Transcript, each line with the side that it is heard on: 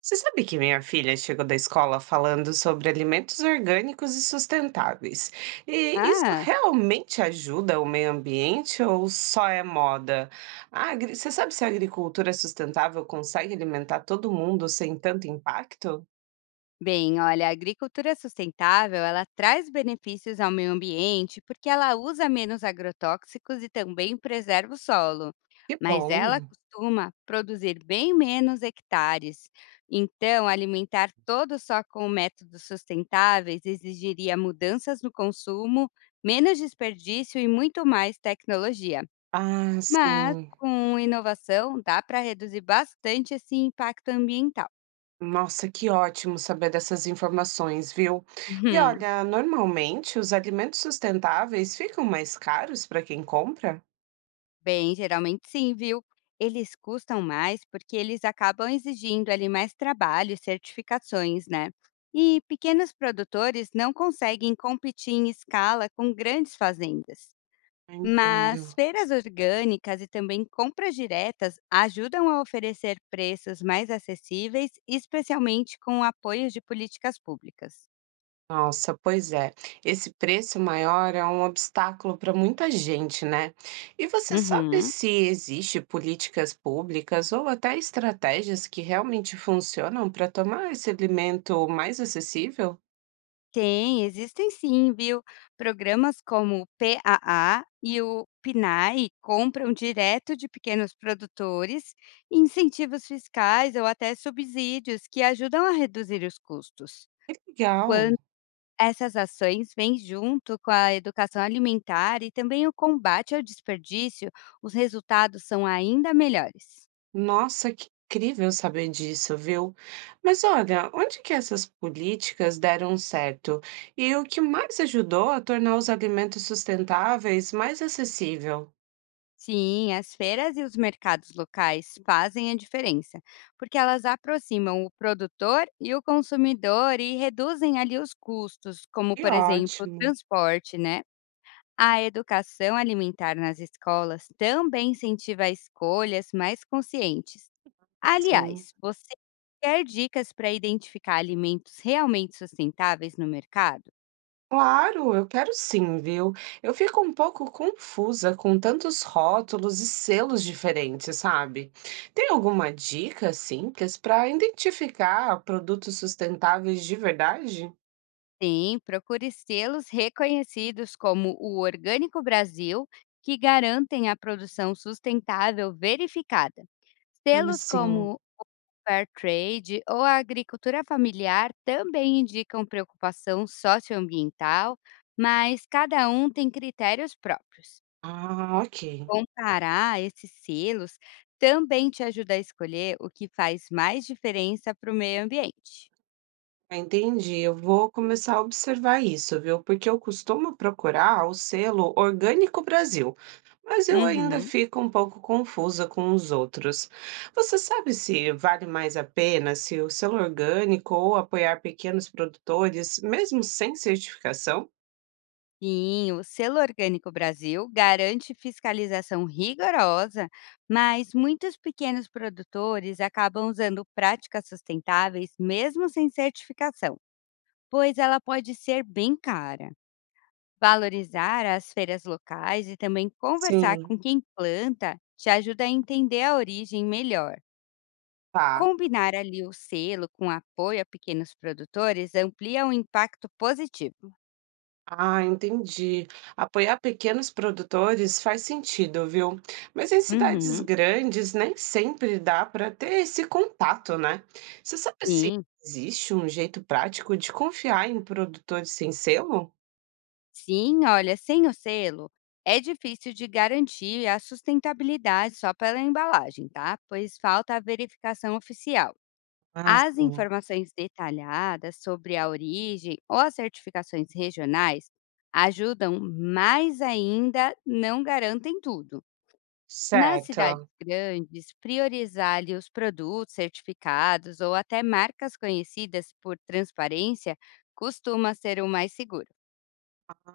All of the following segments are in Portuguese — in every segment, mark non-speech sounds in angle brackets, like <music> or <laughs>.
right: Você sabe que minha filha chegou da escola falando sobre alimentos orgânicos e sustentáveis. E isso
left: Ah,
right: realmente ajuda o meio ambiente ou só é moda? Você sabe se a agricultura sustentável consegue alimentar todo mundo sem tanto impacto?
left: bem, olha, a agricultura sustentável, ela traz benefícios ao meio ambiente porque ela usa menos agrotóxicos e também preserva o solo,
right: Que
left: mas ela
right: bom.
left: costuma produzir bem menos hectares. Então, alimentar todos só com métodos sustentáveis exigiria mudanças no consumo, menos desperdício e muito mais tecnologia.
right: Ah,
left: Mas
right: sim.
left: com inovação, dá para reduzir bastante esse impacto ambiental.
right: Nossa, que ótimo saber dessas informações, viu? E
left: <laughs>
right: olha, normalmente os alimentos sustentáveis ficam mais caros para quem compra?
left: Bem, geralmente sim, viu? Eles custam mais porque eles acabam exigindo ali mais trabalho e certificações, né? E pequenos produtores não conseguem competir em escala com grandes fazendas.
right: Entendo.
left: Mas feiras orgânicas e também compras diretas ajudam a oferecer preços mais acessíveis, especialmente com o apoio de políticas públicas.
right: Nossa, pois é. Esse preço maior é um obstáculo para muita gente, né? E você sabe
left: Uhum.
right: se existe políticas públicas ou até estratégias que realmente funcionam para tomar esse alimento mais acessível?
left: Tem, existem sim, viu? Programas como o PAA e o PNAE compram direto de pequenos produtores, incentivos fiscais ou até subsídios que ajudam a reduzir os custos.
right: Que
left: Quando
right: legal!
left: essas ações vêm junto com a educação alimentar e também o combate ao desperdício, os resultados são ainda melhores.
right: Nossa, que incrível saber disso, viu? Mas olha, onde que essas políticas deram certo? E o que mais ajudou a tornar os alimentos sustentáveis mais acessível?
left: Sim, as feiras e os mercados locais fazem a diferença, porque elas aproximam o produtor e o consumidor e reduzem ali os custos, como
right: Que
left: por exemplo, o
right: ótimo,
left: transporte, né? A educação alimentar nas escolas também incentiva escolhas mais conscientes.
right: sim.
left: Aliás, você quer dicas para identificar alimentos realmente sustentáveis no mercado?
right: Claro, eu quero sim, viu? Eu fico um pouco confusa com tantos rótulos e selos diferentes, sabe? Tem alguma dica simples para identificar produtos sustentáveis de verdade?
left: Sim, procure selos reconhecidos como o Orgânico Brasil, que garantem a produção sustentável verificada.
right: Ah,
left: Selos
right: sim.
left: como Fair Trade ou a agricultura familiar também indicam preocupação socioambiental, mas cada um tem critérios próprios.
right: Ah, ok.
left: Comparar esses selos também te ajuda a escolher o que faz mais diferença para o meio ambiente.
right: Entendi, eu vou começar a observar isso, viu? Porque eu costumo procurar o selo Orgânico Brasil, mas eu ainda
left: Uhum.
right: fico um pouco confusa com os outros. Você sabe se vale mais a pena se o selo orgânico ou apoiar pequenos produtores, mesmo sem certificação?
left: Sim, o selo Orgânico Brasil garante fiscalização rigorosa, mas muitos pequenos produtores acabam usando práticas sustentáveis mesmo sem certificação, pois ela pode ser bem cara. Valorizar as feiras locais e também conversar
right: Sim.
left: com quem planta te ajuda a entender a origem melhor.
right: Tá.
left: Combinar ali o selo com apoio a pequenos produtores amplia o impacto positivo.
right: Ah, entendi. Apoiar pequenos produtores faz sentido, viu? Mas em cidades
left: Uhum,
right: grandes nem sempre dá para ter esse contato, né? Você sabe se
left: sim.
right: existe um jeito prático de confiar em produtores sem selo?
left: Sim, olha, sem o selo, é difícil de garantir a sustentabilidade só pela embalagem, tá? Pois falta a verificação oficial.
right: Ah,
left: As
right: sim.
left: informações detalhadas sobre a origem ou as certificações regionais ajudam, mas ainda não garantem tudo. Nas cidades
right: Certo.
left: grandes, priorizar ali os produtos certificados ou até marcas conhecidas por transparência costuma ser o mais seguro.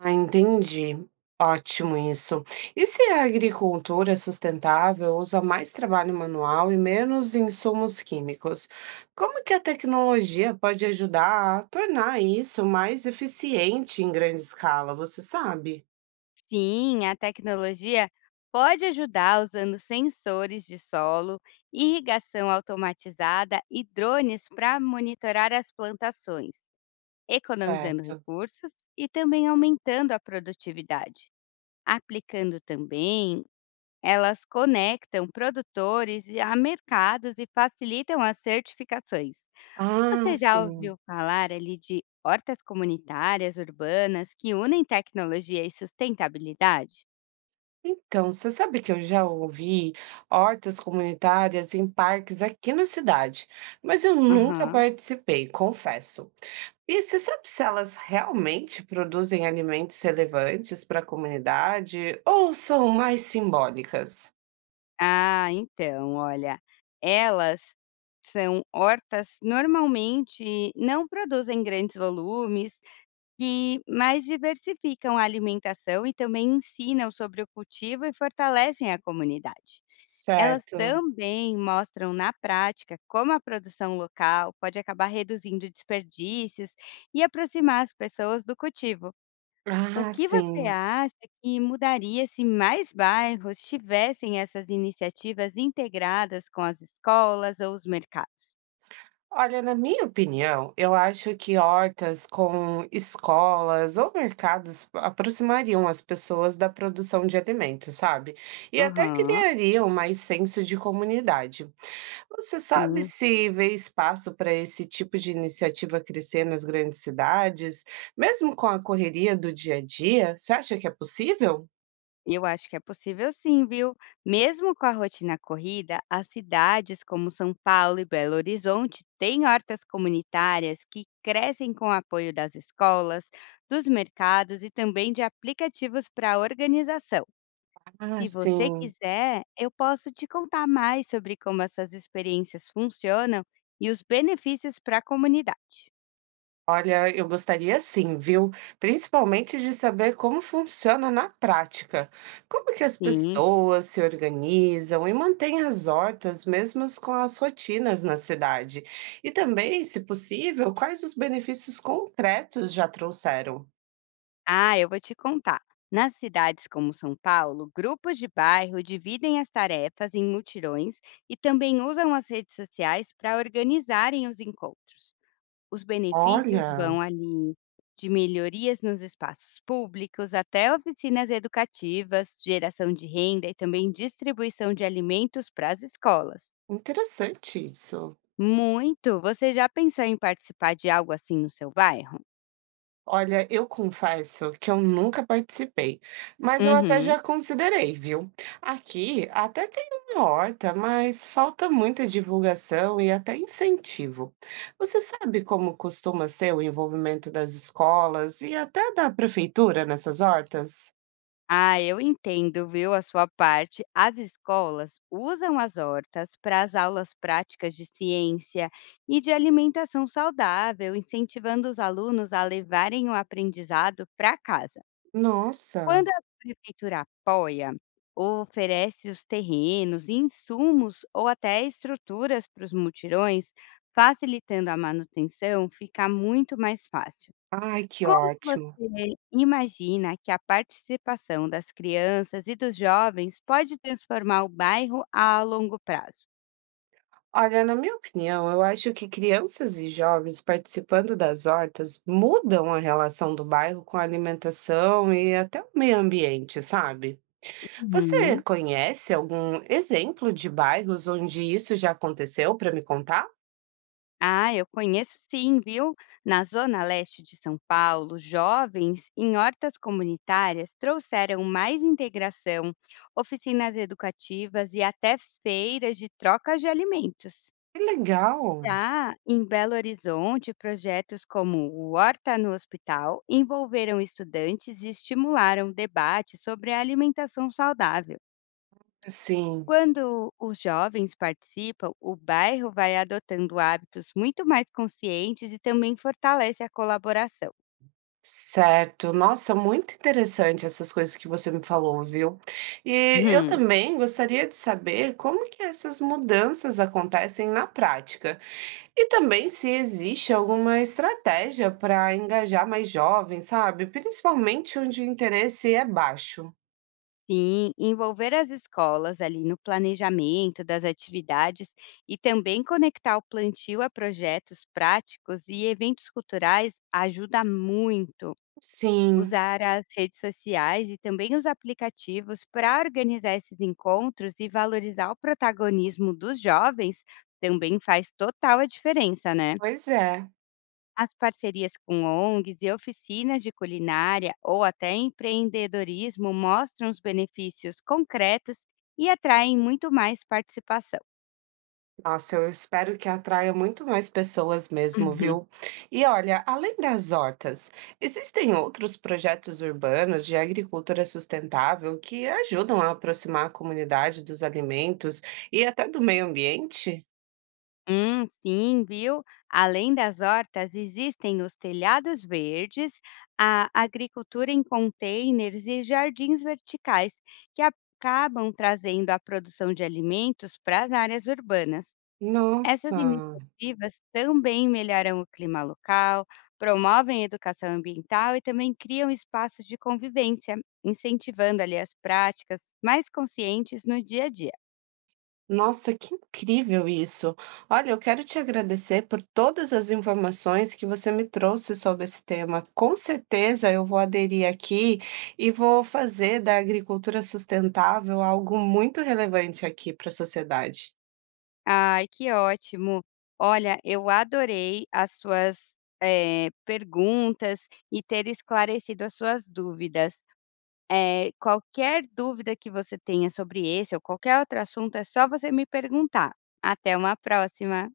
right: Ah, entendi. Ótimo isso. E se a agricultura sustentável usa mais trabalho manual e menos insumos químicos, como que a tecnologia pode ajudar a tornar isso mais eficiente em grande escala, você sabe?
left: Sim, a tecnologia pode ajudar usando sensores de solo, irrigação automatizada e drones para monitorar as plantações, economizando
right: Certo.
left: recursos e também aumentando a produtividade. Aplicando também, elas conectam a mercados e facilitam as certificações.
right: Ah,
left: Você já ouviu
right: sim.
left: falar ali de hortas comunitárias urbanas que unem tecnologia e sustentabilidade?
right: Então, você sabe que eu já ouvi hortas comunitárias em parques aqui na cidade, mas eu nunca
left: Aham.
right: participei, confesso. E você sabe se elas realmente produzem alimentos relevantes para a comunidade ou são mais simbólicas?
left: Ah, então, olha, elas são hortas normalmente não produzem grandes volumes e mais diversificam a alimentação e também ensinam sobre o cultivo e fortalecem a comunidade. Elas
right: Certo.
left: também mostram na prática como a produção local pode acabar reduzindo desperdícios e aproximar as pessoas do cultivo. O
right: Ah,
left: que você
right: sim.
left: acha que mudaria se mais bairros tivessem essas iniciativas integradas com as escolas ou os mercados?
right: Olha, na minha opinião, eu acho que hortas com escolas ou mercados aproximariam as pessoas da produção de alimentos, sabe? E até
left: Aham,
right: criariam mais senso de comunidade. Você sabe
left: sim.
right: se vê espaço para esse tipo de iniciativa crescer nas grandes cidades, mesmo com a correria do dia a dia? Você acha que é possível?
left: Eu acho que é possível sim, viu? Mesmo com a rotina corrida, as cidades como São Paulo e Belo Horizonte têm hortas comunitárias que crescem com o apoio das escolas, dos mercados e também de aplicativos para organização.
right: Ah,
left: Se você
right: sim.
left: quiser, eu posso te contar mais sobre como essas experiências funcionam e os benefícios para a comunidade.
right: Olha, eu gostaria sim, viu? Principalmente de saber como funciona na prática. Como que as
left: Sim.
right: pessoas se organizam e mantêm as hortas, mesmo com as rotinas na cidade? E também, se possível, quais os benefícios concretos já trouxeram?
left: Ah, eu vou te contar. Nas cidades como São Paulo, grupos de bairro dividem as tarefas em mutirões e também usam as redes sociais para organizarem os encontros. Os benefícios
right: Olha.
left: vão ali de melhorias nos espaços públicos até oficinas educativas, geração de renda e também distribuição de alimentos para as escolas.
right: Interessante isso.
left: Muito! Você já pensou em participar de algo assim no seu bairro?
right: Olha, eu confesso que eu nunca participei, mas eu até
left: Uhum.
right: já considerei, viu? Aqui até tem uma horta, mas falta muita divulgação e até incentivo. Você sabe como costuma ser o envolvimento das escolas e até da prefeitura nessas hortas?
left: Ah, eu entendo, viu, a sua parte. As escolas usam as hortas para as aulas práticas de ciência e de alimentação saudável, incentivando os alunos a levarem o aprendizado para casa.
right: Nossa,
left: Quando a prefeitura apoia, oferece os terrenos, insumos ou até estruturas para os mutirões, facilitando a manutenção, fica muito mais fácil.
right: ai, que
left: Como
right: ótimo.
left: você imagina que a participação das crianças e dos jovens pode transformar o bairro a longo prazo?
right: Olha, na minha opinião, eu acho que crianças e jovens participando das hortas mudam a relação do bairro com a alimentação e até o meio ambiente, sabe? Você
left: Uhum.
right: conhece algum exemplo de bairros onde isso já aconteceu para me contar?
left: Ah, eu conheço sim, viu? Na zona leste de São Paulo, jovens em hortas comunitárias trouxeram mais integração, oficinas educativas e até feiras de troca de alimentos.
right: Que legal!
left: Já em Belo Horizonte, projetos como o Horta no Hospital envolveram estudantes e estimularam debate sobre a alimentação saudável.
right: Sim,
left: Quando os jovens participam, o bairro vai adotando hábitos muito mais conscientes e também fortalece a colaboração.
right: certo. Nossa, muito interessante essas coisas que você me falou, viu? E eu
left: Hum,
right: também gostaria de saber como que essas mudanças acontecem na prática. E também se existe alguma estratégia para engajar mais jovens, sabe? Principalmente onde o interesse é baixo.
left: Sim, envolver as escolas ali no planejamento das atividades e também conectar o plantio a projetos práticos e eventos culturais ajuda muito.
right: Sim,
left: Usar as redes sociais e também os aplicativos para organizar esses encontros e valorizar o protagonismo dos jovens também faz total a diferença, né?
right: pois é.
left: As parcerias com ONGs e oficinas de culinária ou até empreendedorismo mostram os benefícios concretos e atraem muito mais participação.
right: Nossa, eu espero que atraia muito mais pessoas mesmo,
left: <laughs>
right: viu? E olha, além das hortas, existem outros projetos urbanos de agricultura sustentável que ajudam a aproximar a comunidade dos alimentos e até do meio ambiente?
left: Sim, viu? Além das hortas, existem os telhados verdes, a agricultura em containers e jardins verticais, que acabam trazendo a produção de alimentos para as áreas urbanas. Essas
right: Nossa.
left: iniciativas também melhoram o clima local, promovem educação ambiental e também criam espaços de convivência, incentivando ali as práticas mais conscientes no dia a dia.
right: Nossa, que incrível isso! Olha, eu quero te agradecer por todas as informações que você me trouxe sobre esse tema. Com certeza eu vou aderir aqui e vou fazer da agricultura sustentável algo muito relevante aqui para a sociedade.
left: Ai, que ótimo. Olha, eu adorei as suas, perguntas e ter esclarecido as suas dúvidas. Qualquer dúvida que você tenha sobre esse ou qualquer outro assunto, é só você me perguntar. Até uma próxima.